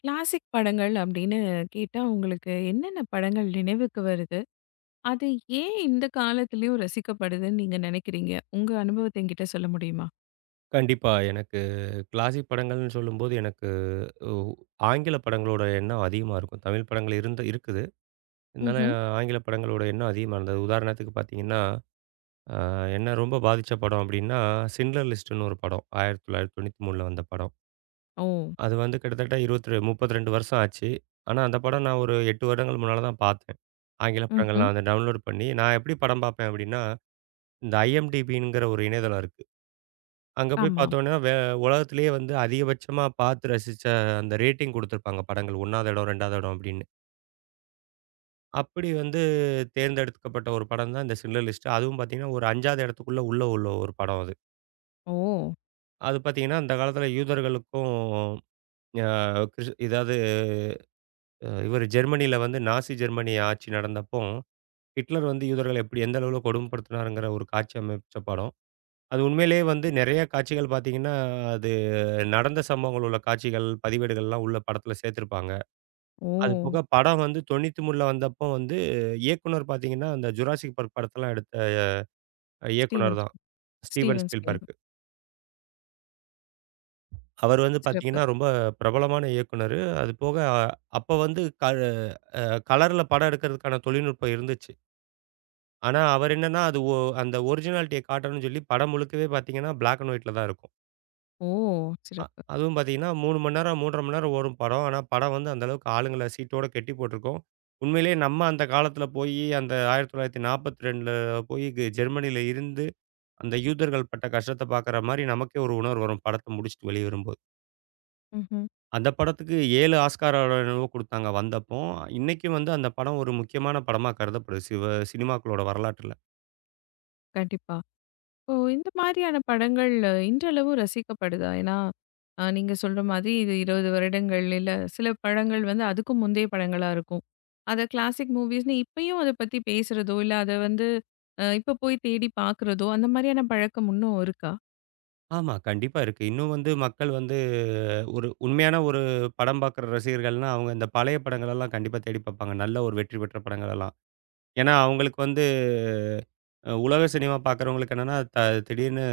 Classic படங்கள் அப்படின்னு கேட்டா, உங்களுக்கு என்னென்ன படங்கள் நினைவுக்கு வருது? அது ஏன் இந்த காலத்திலயும் ரசிக்கப்படுதுன்னு நீங்க நினைக்கிறீங்க? உங்க அனுபவத்த என்கிட்ட சொல்ல முடியுமா? கண்டிப்பா. எனக்கு கிளாசிக் படங்கள்னு சொல்லும்போது, எனக்கு உ ஆங்கில படங்களோட எண்ணம் அதிகமா இருக்கும். தமிழ் படங்கள் இருந்து இருக்குது. இருந்தாலும் ம்ஹ்ம். ஆங்கில படங்களோட எண்ணம் அதிகமா இருந்தது. உதாரணத்துக்கு பார்த்தீங்கன்னா, அ என்ன ரொம்ப பாதிச்ச படம் அப்டின்னா, சிண்ட்லர் லிஸ்ட்ன்னு ஒரு படம். 1993ல வந்த படம். ஓ! அது வந்து கிட்டத்தட்ட 22 32 வருஷம் ஆச்சு. ஆனா அந்த படம் நான் ஒரு 8 வருடங்கள் முன்னால தான் பார்த்தேன். ஆங்கில படங்கள் ம்ஹ்ம். நான் அத டவுன்லோட் பண்ணி நான் எப்டி படம் பார்ப்பேன் அப்டின்னா, இந்த IMDbங்கிற ஒரு இணையதளம் இருக்கு. அங்க போய் ஆமா. பார்த்தோன்னா, உலகத்திலேயே வந்து அதிகபட்சமா பார்த்து ரசிச்ச அந்த ரேட்டிங் குடுத்துருப்பாங்க படங்கள். 1வது இடம், 2வது இடம் அப்டின்னு. அப்படி வந்து தேர்ந்தெடுக்கப்பட்ட ஒரு படம் தான் இந்த சிண்டர் லிஸ்ட். அதுவும் பார்த்தீங்கன்னா, ஒரு 5வது இடத்துக்குள்ள உள்ள உள்ள ஒரு படம் அது. ஓ! அது பார்த்தீங்கன்னா, அந்த காலத்தில யூதர்களுக்கும் அ கிறிஸ் இதாவது இவரு ஜெர்மனியில வந்து நாசி ஜெர்மனி ஆட்சி நடந்தப்போ, ஹிட்லர் வந்து யூதர்கள எப்படி எந்த அளவுல கொடுமைப்படுத்தினாருங்கிற ஒரு காட்சி அமைச்ச படம். அது உண்மையிலேயே வந்து நெறைய காட்சிகள் பார்த்தீங்கன்னா, அது நடந்த சம்பவங்கள் உள்ள காட்சிகள், பதிவேடுகள்லாம் உள்ள படத்துல சேர்த்திருப்பாங்க. அது ஓ! போக படம் வந்து 93ல வந்தப்போ வந்து இயக்குனர் பார்த்தீங்கன்னா, அந்த ஜுராசிக் பார்க் படத்தெல்லாம் எடுத்த இயக்குனர் ஸ்டீவன் தான். Spielberg. Steven Steven Spielberg. Spielberg. அவர் வந்து சிறப்பு. பார்த்தீங்கன்னா, ரொம்ப பிரபலமான இயக்குனரு. அது போக அப்ப வந்து கலர்ல படம் எடுக்கிறதுக்கான தொழில்நுட்பம் இருந்துச்சு. ஆனா, அவர் என்னன்னா, அது ஒ அந்த ஒரிஜினாலிட்டிய காட்டணும்னு சொல்லி படம் முழுக்கவே பார்த்தீங்கன்னா, பிளாக் அண்ட் ஒயிட்ல தான் இருக்கும். ஓ! அ சிறப்பு. அதுவும் பார்த்தீங்கன்னா, 3 மணி நேரம், 3 1/2 மணி நேரம் ஓடும் படம். ஆனா, படம் வந்து அந்த அளவுக்கு ஆளுங்கள சீட்டோட கட்டி போட்டுருக்கும். உண்மையிலேயே நம்ம அந்த காலத்தில போயி, அந்த 1942ல போயி ஜெர்மனியில இருந்து, அந்த யூதர்கள் பட்ட கஷ்டத்த பார்க்குற மாரி நமக்கே ஒரு உணர்வு வரும், படத்த முடிச்சுட்டு வெளிய வரும்போது. ம்ஹ்ம். அந்த படத்துக்கு 7 ஆஸ்கார் அவார்டோ என்னவோ குடுத்தாங்க வந்தப்போ. இன்னைக்கும் வந்து அந்த படம் ஒரு முக்கியமான படமா கருதப்படுது, சிவ சினிமாக்களோட வரலாற்றில. கண்டிப்பா. ஓ! இந்த மாதிரியான படங்கள் இன்றளவும் ரசிக்கப்படுதா? ஏன்னா, நீங்க சொல்ற மாதிரி இது 20 வருடங்கள், இல்ல சில படங்கள் வந்து அதுக்கும் முந்தைய படங்களா இருக்கும். அத கிளாசிக் மூவிஸ்ன்னு இப்பயும் அத பத்தி பேசுறதோ, இல்ல அத வந்து இப்ப போய் தேடி பார்க்குறதோ, அந்த மாதிரியான பழக்கம் இன்னும் இருக்கா? ஆமா, கண்டிப்பா இருக்கு. இன்னும் வந்து மக்கள் வந்து ஒரு உண்மையான ஒரு படம் பார்க்குற ரசிகர்கள்னா, அவங்க இந்த பழைய படங்களெல்லாம் கண்டிப்பா தேடி பார்ப்பாங்க. நல்ல ஒரு வெற்றி பெற்ற படங்களெல்லாம். ஏன்னா, அவங்களுக்கு வந்து உலக சினிமா பார்க்குறவங்களுக்கு என்னன்னா, திடீர்னு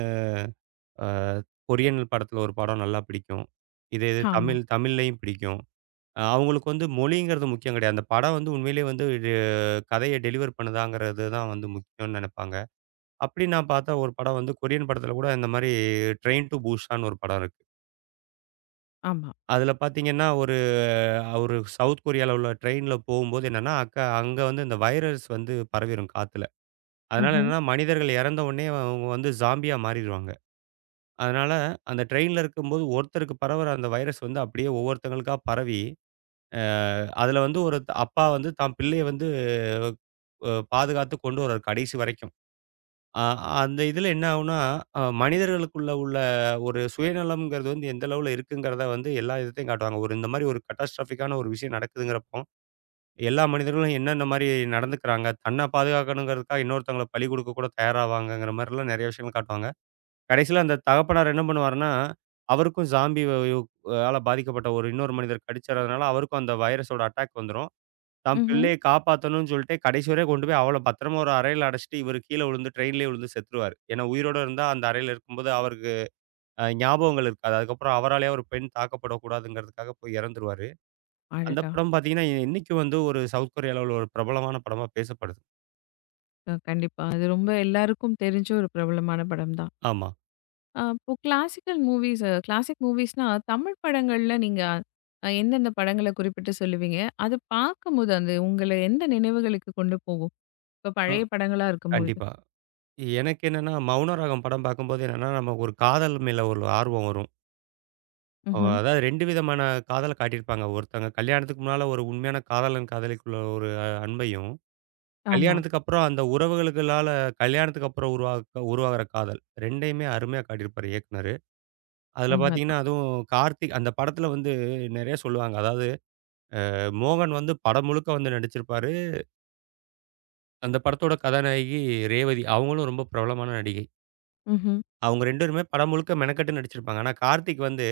அ கொரியன் படத்தில ஒரு படம் நல்லா பிடிக்கும். இதே இது ஆமா, தமிழ்லயும் பிடிக்கும். அவங்களுக்கு வந்து மொழிங்கிறது முக்கியம் கிடையாது. அந்த படம் வந்து உண்மையிலேயே வந்து இது கதைய டெலிவர் பண்ணுதாங்கிறது தான் வந்து முக்கியம்னு நெனைப்பாங்க. அப்படி நான் பார்த்த ஒரு படம் வந்து கொரியன் படத்தில கூட இந்த மாரி ட்ரெயின் டூ பூசான்னு ஒரு படம் இருக்கு. ஆமா. அதில பார்த்தீங்கன்னா, ஒரு ஒரு சவுத் கொரியால உள்ள ட்ரெயின்ல போகும்போது என்னன்னா, அங்க வந்து இந்த வைரஸ் வந்து பரவிரும் காத்துல. அதனால ம்ஹ்ம், என்னன்னா, மனிதர்கள் இறந்த உடனே அவங்க வந்து ஸாம்பியா மாறிருவாங்க. அதனால அந்த ட்ரெயின்ல இருக்கும்போது ஒருத்தருக்கு பரவுற அந்த வைரஸ் வந்து அப்படியே ஒவ்வொருத்தவங்களுக்கா பரவி, அ அதில வந்து அப்பா வந்து தான் பிள்ளைய வந்து அ பாதுகாத்து கொண்டு வராரு கடைசி வரைக்கும். அ அந்த இதில என்ன ஆகும்னா, மனிதர்களுக்குள்ள உள்ள ஒரு சுயநலம்ங்கிறது வந்து எந்த அளவுல இருக்குங்கிறத வந்து எல்லா இதுத்தையும் காட்டுவாங்க. ஒரு இந்த மாரி ஒரு கேட்டாஸ்ட்ராஃபிக்கான ஒரு விஷயம் நடக்குதுங்கிறப்போ, எல்லா மனிதர்களும் என்னென்ன மாரி நடந்துக்கிறாங்க, தன்ன பாதுகாக்கணுங்கிறதுக்காக இன்னொருத்தவங்கள பலி கொடுக்க கூட தயாராவாங்கங்கிற மாரிலாம் நெறைய விஷயங்கள் காட்டுவாங்க. கடைசியில அந்த தகப்பனார் என்ன பண்ணுவாருன்னா, அவருக்கும் ஸாம்பி வ யு ஆல பாதிக்கப்பட்ட ஒரு இன்னொரு மனிதர் கடிச்சறதுனால, அவருக்கும் அந்த வைரஸோட அட்டாக் வந்துரும். தான் ம்ஹ்ம். பிள்ளைய காப்பாத்தணும்னு சொல்லிட்டு கடைசி வரையும் கொண்டு போய் அவள பத்திரமா ஒரு அறையில அடைச்சிட்டு, இவரு கீழ விழுந்து ட்ரெயின்லயே விழுந்து செத்துருவாரு. ஏன்னா உயிரோட இருந்தா அந்த அறையில இருக்கும்போது அவருக்கு ஞாபகங்கள் இருக்காது. அதுக்கப்புறம் அவராலயே ஒரு பெண் தாக்கப்படக்கூடாதுங்கிறதுக்காக போய் இறந்துருவாரு. அந்த அடடா! படம் பார்த்தீங்கன்னா, இன்னைக்கும் வந்து ஒரு சவுத் கொரியால உள்ள ஒரு பிரபலமான படமா பேசப்படுது. கண்டிப்பா. அது ரொம்ப எல்லாருக்கும் தெரிஞ்ச ஒரு பிரபலமான படம் தான். ஆமா. இப்போ கிளாசிக் மூவிஸ்னா, தமிழ் படங்கள்ல நீங்க எந்தெந்த படங்கள குறிப்பிட்டு சொல்லுவீங்க? அது பார்க்கும்போது அந்த உங்கள எந்த நினைவுகளுக்கு கொண்டு போகும்? இப்ப ஆ. பழைய படங்களா இருக்கும்பொழுது. கண்டிப்பா. எனக்கு என்னன்னா, மௌனராகம் படம் பார்க்கும்போது என்னன்னா, நம்ம ஒரு காதல் மேல ஒரு ஆர்வம் வரும். ம்ஹ்ம். அதாவது 2 விதமான காதல காட்டியிருப்பாங்க. ஒருத்தங்க கல்யாணத்துக்கு முன்னால ஒரு உண்மையான காதலன், காதலிக்குள்ள ஒரு அன்பையும் ஆமா. கல்யாணத்துக்கு அப்புறம் அந்த உறவுகளுகளால கல்யாணத்துக்கு அப்புறம் உருவாகுற காதல் 2யுமே அருமையா காட்டியிருப்பாரு இயக்குனரு. அதில பார்த்தீங்கன்னா, உண்மதான். அதுவும் கார்த்திக் அந்த படத்தில வந்து நெறைய சொல்லுவாங்க. அதாவது மோகன் வந்து படம் முழுக்க வந்து நடிச்சிருப்பாரு. அந்த படத்தோட கதாநாயகி ரேவதி. அவங்களும் ரொம்ப பிரபலமான நடிகை. ம்ஹ்ம். அவங்க 2 பேருமே படம் முழுக்க மெனக்கெட்டு நடிச்சிருப்பாங்க. ஆனா, கார்த்திக் வந்து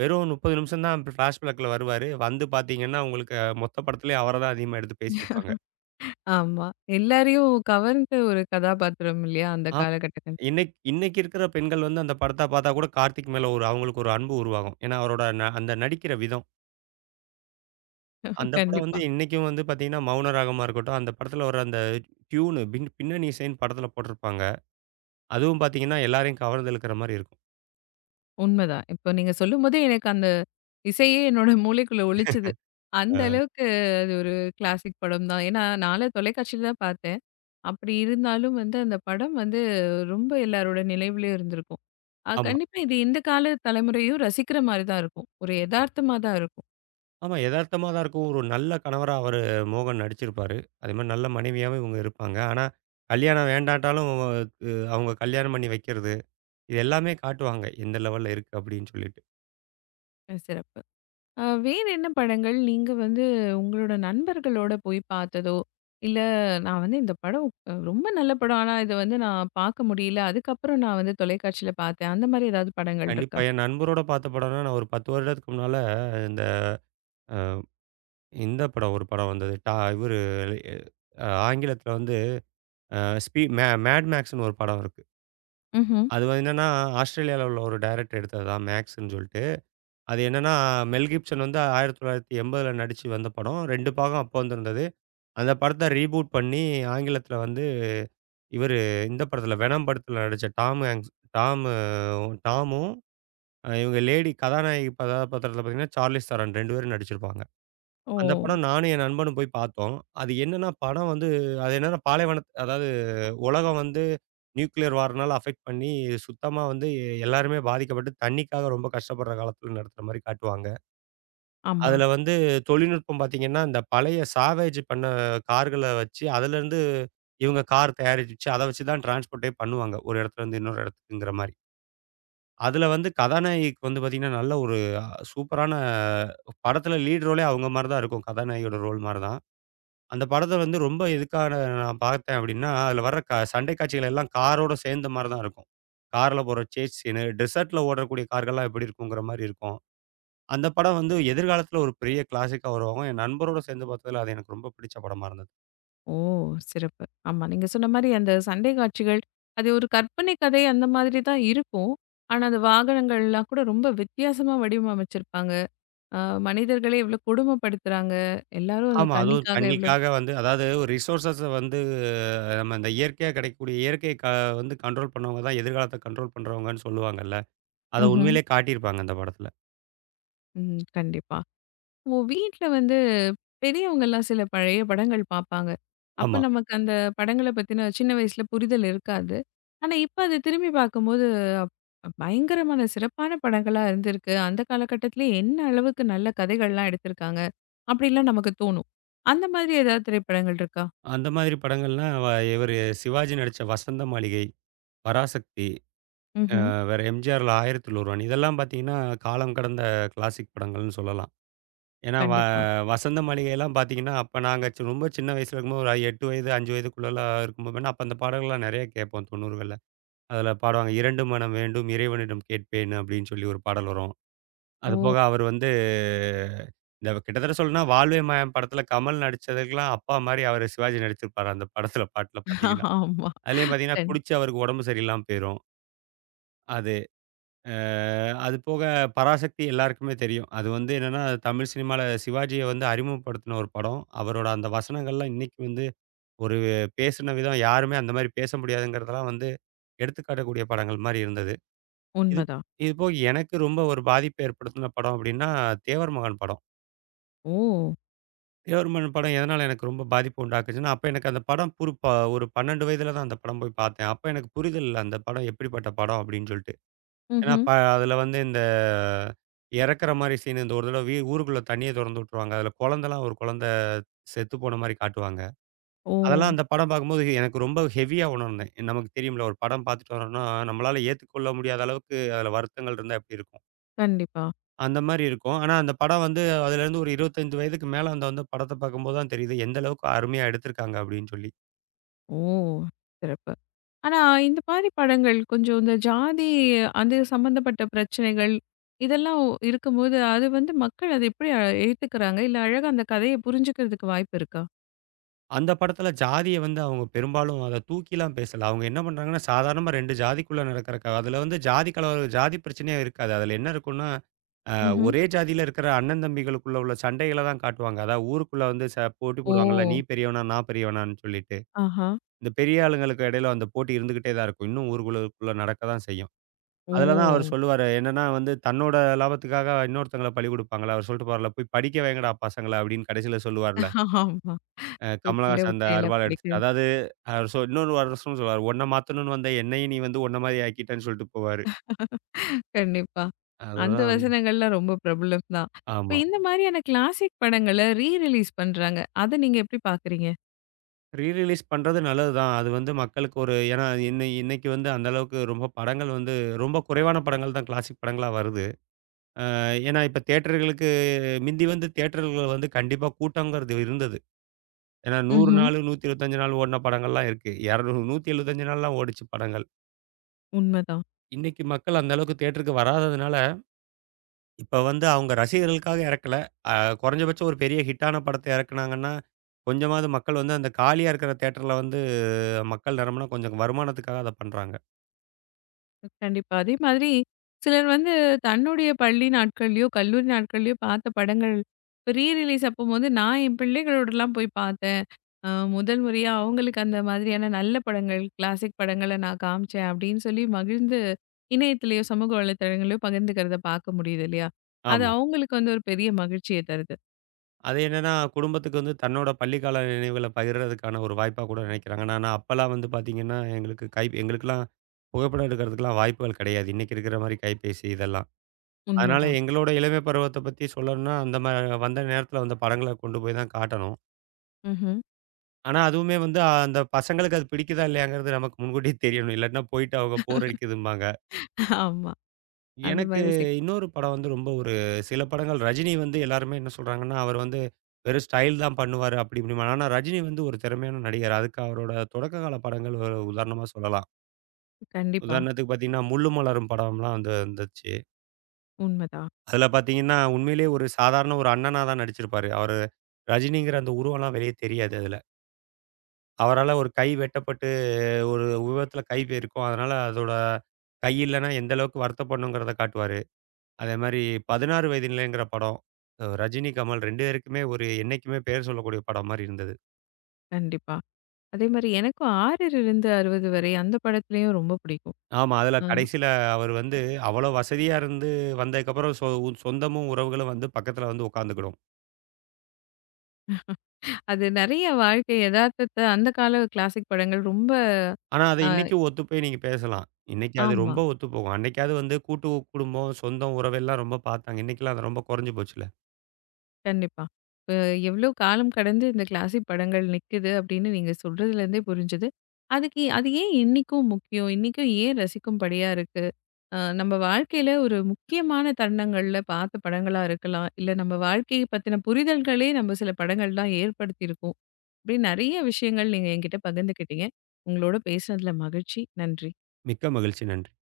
வெறும் 30 நிமிஷம் தான் ஃபிளாஷ்பேக்ல வருவாரு. வந்து பார்த்தீங்கன்னா, உங்களுக்கு மொத்த படத்திலேயே அவர தான் அதிகமா எடுத்து பேசியிருப்பாங்க. ஆமா. எல்லாரையும் கவர்ந்த ஒரு கதாபாத்திரம் இல்லையா? அந்த காலகட்டங்கள். இன்னைக்கு இன்னைக்கு இருக்கிற பெண்கள் வந்து அந்த படத்த பார்த்தா கூட கார்த்திக் மேல ஒரு அவங்களுக்கு ஒரு அன்பு உருவாகும். ஏன்னா, அவரோட அந்த நடிக்கிற விதம். அந்த படம் வந்து கண்டிப்பா. இன்னைக்கும் வந்து பார்த்தீங்கன்னா, மௌன ராகமா இருக்கட்டும், அந்த படத்துல வர அந்த டியூனு பின்னணி இசைன்னு படத்துல போட்டிருப்பாங்க. அதுவும் பார்த்தீங்கன்னா, எல்லாரையும் கவர்ந்து இழுக்கிற மாரி இருக்கும். உண்மதான். இப்போ நீங்க சொல்லும்போதே எனக்கு அந்த இசையே என்னோட மூளைக்குள்ள ஒலிச்சது. அந்த அ அளவுக்கு அது ஒரு கிளாசிக் படம் தான். ஏன்னா, நான்லாம் தொலைக்காட்சியில தான் பார்த்தேன். அப்படி இருந்தாலும் வந்து அந்த படம் வந்து ரொம்ப எல்லாரோட நினைவுலயும் இருந்திருக்கும். ஆமா. கண்டிப்பா இது இந்த கால தலைமுறையும் ரசிக்கிற மாரி தான் இருக்கும். ஒரு எதார்த்தமா தான் இருக்கும். ஆமா எதார்த்தமா தான் இருக்கும். ஒரு நல்ல கணவரா அவரு மோகன் நடிச்சிருப்பாரு. அதேமாரி நல்ல மனைவியாவும் இவங்க இருப்பாங்க. ஆனா, கல்யாணம் வேண்டாட்டாலும், அவங்க கல்யாணம் பண்ணி வைக்கிறது. இது எல்லாமே காட்டுவாங்க. எந்த லெவல்ல இருக்கு அப்படின்னு சொல்லிட்டு. சிறப்பு. வேற என்ன படங்கள் நீங்க வந்து உங்களோட நண்பர்களோட போய் பார்த்ததோ, இல்ல நான் வந்து இந்த படம் ரொம்ப நல்ல படம். ஆனா இத வந்து நான் பார்க்க முடியல. அதுக்கப்புறம் நான் வந்து தொலைக்காட்சியில பார்த்தேன். அந்த மாரி ஏதாவது படங்கள் கண்டிப்பா. இருக்கா? என் நண்பரோட பார்த்த படம்னா, நான் ஒரு 10 வருடத்துக்கு முன்னால இந்த அ இந்த படம் ஒரு படம் வந்தது. இவரு ஆங்கிலத்தில வந்து அ ஸ்பீ மே மேட் மேக்ஸ்ன்னு ஒரு படம் இருக்கு. ம்ஹ்ம். அது வந்து என்னன்னா, ஆஸ்திரேலியால உள்ள ஒரு டைரக்டர் எடுத்தது தான் மேக்ஸ்ன்னு சொல்லிட்டு. அது என்னன்னா, மெல் கிப்சன் வந்து 1980ல நடிச்சு வந்த படம். 2 பாகம் அப்போ வந்திருந்தது. அந்த படத்த ரீபூட் பண்ணி ஆங்கிலத்தில வந்து இவரு இந்த படத்தில வெனம் படத்தில நடிச்ச டாம் ஹாங்க்ஸ் டாமு டாமும், இவங்க லேடி கதாநாயகி கதாபாத்திரத்தில பார்த்தீங்கன்னா, சார்லிஸ் தெரான் 2 பேரும் நடிச்சிருப்பாங்க. அந்த ஓ! படம் நானும் என் நண்பனும் போய் பார்த்தோம். அது என்னன்னா படம் வந்து அது என்னன்னா அதாவது உலகம் வந்து நியூக்ளியர் வார்னால அஃபெக்ட் பண்ணி சுத்தமா வந்து எல்லாருமே பாதிக்கப்பட்டு தண்ணிக்காக ரொம்ப கஷ்டப்படுற காலத்துல நடத்துற மாரி காட்டுவாங்க. ஆமா. அதுல வந்து தொழில்நுட்பம் பார்த்தீங்கன்னா, இந்த பழைய சாவேஜ் பண்ண கார்கள வச்சு அதுலருந்து இவங்க கார் தயாரிச்சு அத வச்சு தான் டிரான்ஸ்போர்ட்டே பண்ணுவாங்க. ஒரு இடத்துலருந்து இன்னொரு இடத்துக்குங்கிற மாரி. அதுல வந்து கதாநாயகிக்கு வந்து பார்த்தீங்கன்னா, நல்ல ஒரு சூப்பரான படத்துல லீட் ரோலே அவங்க மாரி தான் இருக்கும். கதாநாயகியோட ரோல் மாரி தான். அந்த படத்த வந்து ரொம்ப எதுக்காக நான் பார்த்தேன் அப்படின்னா, அதில வர்ற சண்டை காட்சிகள் எல்லாம் காரோட சேர்ந்த மாரி தான் இருக்கும். கார்ல போற சேஸ் சீனு, டெசர்ட்ல ஓடக்கூடிய கார்கள்லாம் எப்படி இருக்குங்கிற மாரி இருக்கும். அந்த படம் வந்து எதிர்காலத்தில ஒரு பெரிய கிளாசிக்கா உருவாகும். என் நண்பரோட சேர்ந்து பார்த்ததில அது எனக்கு ரொம்ப பிடிச்ச படமா இருந்தது. ஓ! சிறப்பு. ஆமா. நீங்க சொன்ன மாரி அந்த சண்டை காட்சிகள், அது ஒரு கற்பனை கதை அந்த மாதிரி தான் இருக்கும். ஆனா, அந்த வாகனங்கள்லாம் கூட ரொம்ப வித்தியாசமா வடிவமைச்சிருப்பாங்க. அ மனிதர்களே எவ்வளோ கொடுமைப்படுத்துறாங்க. எல்லாரும் அந்த ஆமா. அதுவும் தண்ணிக்காக எவ்வளோ தண்ணிக்காக வந்து அதாவது ரிசோர்ஸஸ வந்து நம்ம இந்த இயற்கையா கிடைக்கக்கூடிய இயற்கைய க வந்து கண்ட்ரோல் பண்ணவங்க தான் எதிர்காலத்த கண்ட்ரோல் பண்ணுறவங்கன்னு சொல்லுவாங்கல்ல. அத ம்ஹ்ம். உண்மையிலேயே காட்டியிருப்பாங்க அந்த படத்தில. ம். கண்டிப்பா. ஓ! வீட்ல வந்து பெரியவங்கலாம் சில பழைய படங்கள் பார்ப்பாங்க. அப்ப ஆமா. நமக்கு அந்த படங்கள பத்தின சின்ன வயசுல புரிதல் இருக்காது. ஆனா, இப்ப அத திரும்பி பார்க்கும்போது பயங்கரமான சிறப்பான படங்களா இருந்திருக்கு. அந்த காலகட்டத்திலே என்ன அளவுக்கு நல்ல கதைகள்லாம் எடுத்திருக்காங்க. அப்படிலாம் நமக்கு தோணும். அந்த மாதிரி ஏதாவது திரைப்படங்கள் இருக்கா? அந்த மாதிரி படங்கள்லாம் இவரு சிவாஜி நடிச்ச வசந்த மாளிகை. பராசக்தி, ம்ஹ்ம். வேற எம்ஜிஆர்ல 1001 இதெல்லாம் பார்த்தீங்கன்னா, காலம் கடந்த கிளாசிக் படங்கள்னு சொல்லலாம். ஏன்னா கண்டிப்பா. வசந்த மளிகைலாம் பார்த்தீங்கன்னா, அப்ப நாங்க ரொம்ப சின்ன வயசுல இருக்கும்போது ஒரு 8 வயது, 5 வயதுக்குள்ளலாம் இருக்கும்போது வேணா, அப்ப அந்த பாடல்கள்லாம் நெறைய கேட்போம் 90கள்ல. அதுல பாடுவாங்க, "இரண்டு மனம் வேண்டும் இறைவனிடம் கேட்பேன்" அப்படின்னு சொல்லி ஒரு பாடல் வரும். அது ஓ! போக அவர் வந்து இந்த கிட்டத்தட்ட சொல்லணும்னா, "வாழ்வே மாயம்" படத்துல கமல் நடிச்சதுக்கெல்லாம் அப்பா மாரி அவரு சிவாஜி நடிச்சிருப்பாரு அந்த படத்துல பாட்டுல பார்த்தீங்கன்னா. ஆமா. அதுலயும் பார்த்தீங்கன்னா, கண் குடிச்சு அவருக்கு உடம்பு சரியில்லாம போயிரும். அது அ அது போக பராசக்தி எல்லாருக்குமே தெரியும். அது வந்து என்னன்னா, தமிழ் சினிமால சிவாஜிய வந்து அறிமுகப்படுத்தின ஒரு படம். அவரோட அந்த வசனங்கள்லாம் இன்னைக்கு வந்து ஒரு பேசின விதம் யாருமே அந்த மாரி பேச முடியாதுங்கிறதெல்லாம் வந்து எடுத்துக்காட்டக்கூடிய படங்கள் மாரி இருந்தது. இது உண்மதான். இது போக எனக்கு ரொம்ப ஒரு பாதிப்ப ஏற்படுத்தின படம் அப்டின்னா, தேவர் மகன் படம். ஓ! தேவர் மகன் படம் எதனால எனக்கு ரொம்ப பாதிப்பு உண்டாக்குச்சுன்னா, அப்ப எனக்கு அந்த படம் புரு ப ஒரு 12 வயதில தான் அந்த படம் போய் பார்த்தேன். அப்ப எனக்கு புரிதல் இல்ல அந்த படம் எப்படிப்பட்ட படம் அப்டின்னு சொல்லிட்டு. ஏன்னா, ம்ஹ்ம். அதுல வந்து இந்த இறக்குற மாரி சீன் இந்த ஒரு தடவ ஊருக்குள்ள தண்ணிய தொறந்து விட்டுருவாங்க. அதுல குழந்தலாம் ஒரு குழந்த செத்து போன மாரி காட்டுவாங்க. ஓ! அதெல்லாம் அந்த படம் பார்க்கும்போது எனக்கு ரொம்ப ஹெவியா உணர்ந்தேன். நமக்கு தெரியும்ல ஒரு படம் பார்த்துட்டு வரோம்னா, நம்மளால ஏத்துக்கொள்ள முடியாத அளவுக்கு அதுல வருத்தங்கள் இருந்தா எப்படி இருக்கும்? கண்டிப்பா. அந்த மாரி இருக்கும். ஆனா அந்த படம் வந்து அதுலேருந்து ஒரு 25 வயதுக்கு மேல அந்த வந்து படத்த பார்க்கும்போது தான் தெரியுது. எந்த அளவுக்கு அருமையா எடுத்திருக்காங்க அப்படின்னு சொல்லி. ஓ! சிறப்பு. ஆனா, இந்த மாரி படங்கள் கொஞ்சம் இந்த ஜாதி அது சம்மந்தப்பட்ட பிரச்சனைகள், இதெல்லாம் இருக்கும்போது, அது வந்து மக்கள் அத எப்படி ஏத்துக்கிறாங்க? இல்ல அழகா அந்த கதைய புரிஞ்சுக்கிறதுக்கு வாய்ப்பு இருக்கா? அந்த படத்துல ஜாதிய வந்து அவங்க பெரும்பாலும் அத தூக்கிலாம் பேசல. அவங்க என்ன பண்றாங்கன்னா, சாதாரணமா 2 ஜாதிக்குள்ள நடக்கிற அதுல வந்து ஜாதி கலவரம், ஜாதி பிரச்சனையே இருக்காது. அதுல என்ன இருக்கும்னா அ ம்ஹ்ம். ஒரே ஜாதியில இருக்கிற அண்ணன் தம்பிகளுக்குள்ள உள்ள சண்டைகள தான் காட்டுவாங்க. அதாவது ஊருக்குள்ள வந்து போட்டி ஓ! போடுவாங்கல்ல, நீ பெரியவனா, நான் பெரியவனான்னு சொல்லிட்டு. ஆஹா. இந்த பெரிய ஆளுங்களுக்கு இடையில அந்த போட்டி இருந்துகிட்டே தான் இருக்கும். இன்னும் ஊருக்குள்ளக்குள்ள நடக்க தான் செய்யும். அதுல தான் அவர் ஓ! சொல்லுவாரு. என்னன்னா வந்து தன்னோட லாபத்துக்காக இன்னொருத்தங்கள பலி கொடுப்பாங்கல்ல. அவர் சொல்லிட்டு போவார்ல, "போய் படிக்க வைங்கடா பசங்கள" அப்படின்னு கடைசியில சொல்லுவார்ல. ஆமா. போய் புள்ள கமலஹாசன் அந்த விட்டேன்ல அருவாள படிக்க. எடுத்துட்டு. அதாவது அவர் சொ இன்னொரு வருஷமும் சொல்லுவாரு. "உன்ன மாத்தணும்னு வந்த என்னையும் நீ வந்து உன்ன மாரி ஆக்கிட்டன்னு" சொல்லிட்டு போவாரு. கண்டிப்பா. அந்த அதுதான் வந்து வசனங்கள்லாம் ரொம்ப பிரபலம் தான். இப்ப ஆமா. இந்த மாரியான கிளாசிக் படங்கள ரிலீஸ் பண்றாங்க. அத நீங்க எப்படி பார்க்குறீங்க? ரீ ரிலீஸ் பண்றது நல்லது தான். அது வந்து மக்களுக்கு ஒரு ஏன்னா இன்னைக்கு வந்து அந்த அளவுக்கு ரொம்ப படங்கள் வந்து ரொம்ப குறைவான படங்கள் தான் கிளாசிக் படங்களா வருது. ஏன்னா இப்ப தியேட்டர்களுக்கு மிந்தி வந்து தியேட்டர்கள் வந்து கண்டிப்பா கூட்டம்ங்கிறது இருந்தது. ஏன்னா 100 ம்ஹ்ம். நாள், 125 நாள் ஓடுன படங்கள்லாம் இருக்கு. 200 175 நாள்லாம் ஓடுச்சு படங்கள். உண்மதான். இன்னைக்கு மக்கள் அந்த அளவுக்கு தியேட்டருக்கு வராததுனால, இப்ப வந்து அவங்க ரசிகர்களுக்காக இறக்கல. அ குறைஞ்சபட்சம் ஒரு பெரிய ஹிட்டான படத்த இறக்குனாங்கன்னா, கொஞ்சமாவது மக்கள் வந்து அந்த காலியா இருக்கிற தியேட்டர்ல வந்து மக்கள் நிரம்புனா கொஞ்சம் வருமானத்துக்காக அத பண்றாங்க. கண்டிப்பா. அதே மாதிரி சிலர் வந்து தன்னுடைய பள்ளி நாட்கள்லயோ, கல்லூரி நாட்கள்லயோ பார்த்த படங்கள் இப்ப ரீ ரிலீஸ் அப்பம்போது நான் என் பிள்ளைகளோடலாம் போய் பார்த்தேன். அ முதல் முறையா அவங்களுக்கு அந்த மாதிரியான நல்ல படங்கள், கிளாசிக் படங்கள நான் காமிச்சேன் அப்படின்னு சொல்லி மகிழ்ந்து இணையத்திலயோ, சமூக வலைதளங்கள்லயோ பகிர்ந்துக்கிறத பார்க்க முடியுது இல்லையா? அது ஆமா. அவங்களுக்கு வந்து ஒரு பெரிய மகிழ்ச்சிய தருது. அது என்னன்னா, குடும்பத்துக்கு வந்து தன்னோட பள்ளிக்கால நினைவுகள பகிர்றதுக்கான ஒரு வாய்ப்பா கூட நினைக்கிறாங்க. ஆனா, அப்பலாம் வந்து பார்த்தீங்கன்னா, எங்களுக்கு கை எங்களுக்கெல்லாம் புகைப்படம் எடுக்கிறதுக்கெல்லாம் வாய்ப்புகள் கிடையாது. இன்னைக்கு இருக்கிற மாரி கைபேசி இதெல்லாம். அதனால உண்மதான். எங்களோட இளமை பருவத்த பத்தி சொல்லணும்னா, அந்த மா வந்த நேரத்தில வந்த படங்கள கொண்டு போய் தான் காட்டணும். ம்ஹ்ம். ஆனா, அதுவுமே வந்து அந்த பசங்களுக்கு அது பிடிக்குதா இல்லையாங்கிறது நமக்கு முன்கூட்டியே தெரியணும். இல்லாட்டினா போயிட்டு அவங்க போர் அடிக்குதும்பாங்க. ஆமா. அந்த எனக்கு மாதிரி சிக் இன்னொரு படம் வந்து ரொம்ப ஒரு சில படங்கள் ரஜினி வந்து எல்லாருமே என்ன சொல்றாங்கன்னா, அவர் வந்து வெறும் ஸ்டைல் தான் பண்ணுவாரு அப்படி இப்படிம்பாங்க. ஆனா ரஜினி வந்து ஒரு திறமையான நடிகர். அதுக்கு அவரோட தொடக்க கால படங்கள் ஒரு உதாரணமா சொல்லலாம். கண்டிப்பா. உதாரணத்துக்கு பார்த்தீங்கன்னா, முள்ளும் மலரும் படம்லாம் வந்து வந்துச்சு. உண்மதான். அதில பார்த்தீங்கன்னா, உண்மையிலேயே ஒரு சாதாரண ஒரு அண்ணனா தான் நடிச்சிருப்பாரு. அவரு ரஜினிங்கிற அந்த உருவம்லாம் வெளிய தெரியாது அதில. அவரால ஒரு கை வெட்டப்பட்டு ஒரு உருவத்தில கை போயிருக்கும். அதனால அதோட கை இல்லன்னா எந்த அளவுக்கு வருத்தப்படணுங்கிறத காட்டுவாரு. அதே மாரி 16 வயது நிலைங்கிற படம். ரஜினி, கமல் 2 பேருக்குமே ஒரு என்னைக்குமே பெயர் சொல்லக்கூடிய படம் மாரி இருந்தது. கண்டிப்பா. அதே மாரி எனக்கும் 6லிருந்து 60 வரை அந்த படத்துலயும் ரொம்ப பிடிக்கும். ஆமா. அதுல ஆ. கடைசியில அவரு வந்து அவ்வளோ வசதியா இருந்து வந்ததுக்கப்புறம் சொந்தமும், உறவுகளும் வந்து பக்கத்துல வந்து உட்காந்துக்கிடும். அது நெறைய வாழ்க்கை எதார்த்தத்த அந்த கால கிளாசிக் படங்கள் ரொம்ப ஆனா, அது அ இன்னைக்கும் ஒத்து போய் நீங்க பேசலாம். இன்னைக்கு அது ஆமா. ரொம்ப ஒத்துப்போகும். அன்னைக்காவது வந்து கூட்டு குடும்பம், சொந்தம், உறவெல்லாம் ரொம்ப பார்த்தாங்க. இன்னைக்கெல்லாம் அது ரொம்ப குறைஞ்சு போச்சுல்ல. கண்டிப்பா. அ எவ்ளோ காலம் கடந்து இந்த கிளாசிக் படங்கள் நிக்குது அப்படின்னு நீங்க சொல்றதுலேருந்தே புரிஞ்சுது. அதுக்கு அது ஏன் இன்னைக்கும் முக்கியம்? இன்னைக்கும் ஏன் ரசிக்கும்படியா இருக்கு? நம்ம வாழ்க்கையில ஒரு முக்கியமான தருணங்கள்ல பார்த்த படங்களா இருக்கலாம். இல்ல நம்ம வாழ்க்கைய பத்தின புரிதல்களே நம்ம சில படங்கள் தான் ஏற்படுத்தியிருக்கும். இப்படி நெறைய விஷயங்கள் நீங்க என்கிட்ட பகிர்ந்துக்கிட்டீங்க. உங்களோட பேசினதுல மகிழ்ச்சி. நன்றி. மிக்க மகிழ்ச்சி. நன்றி.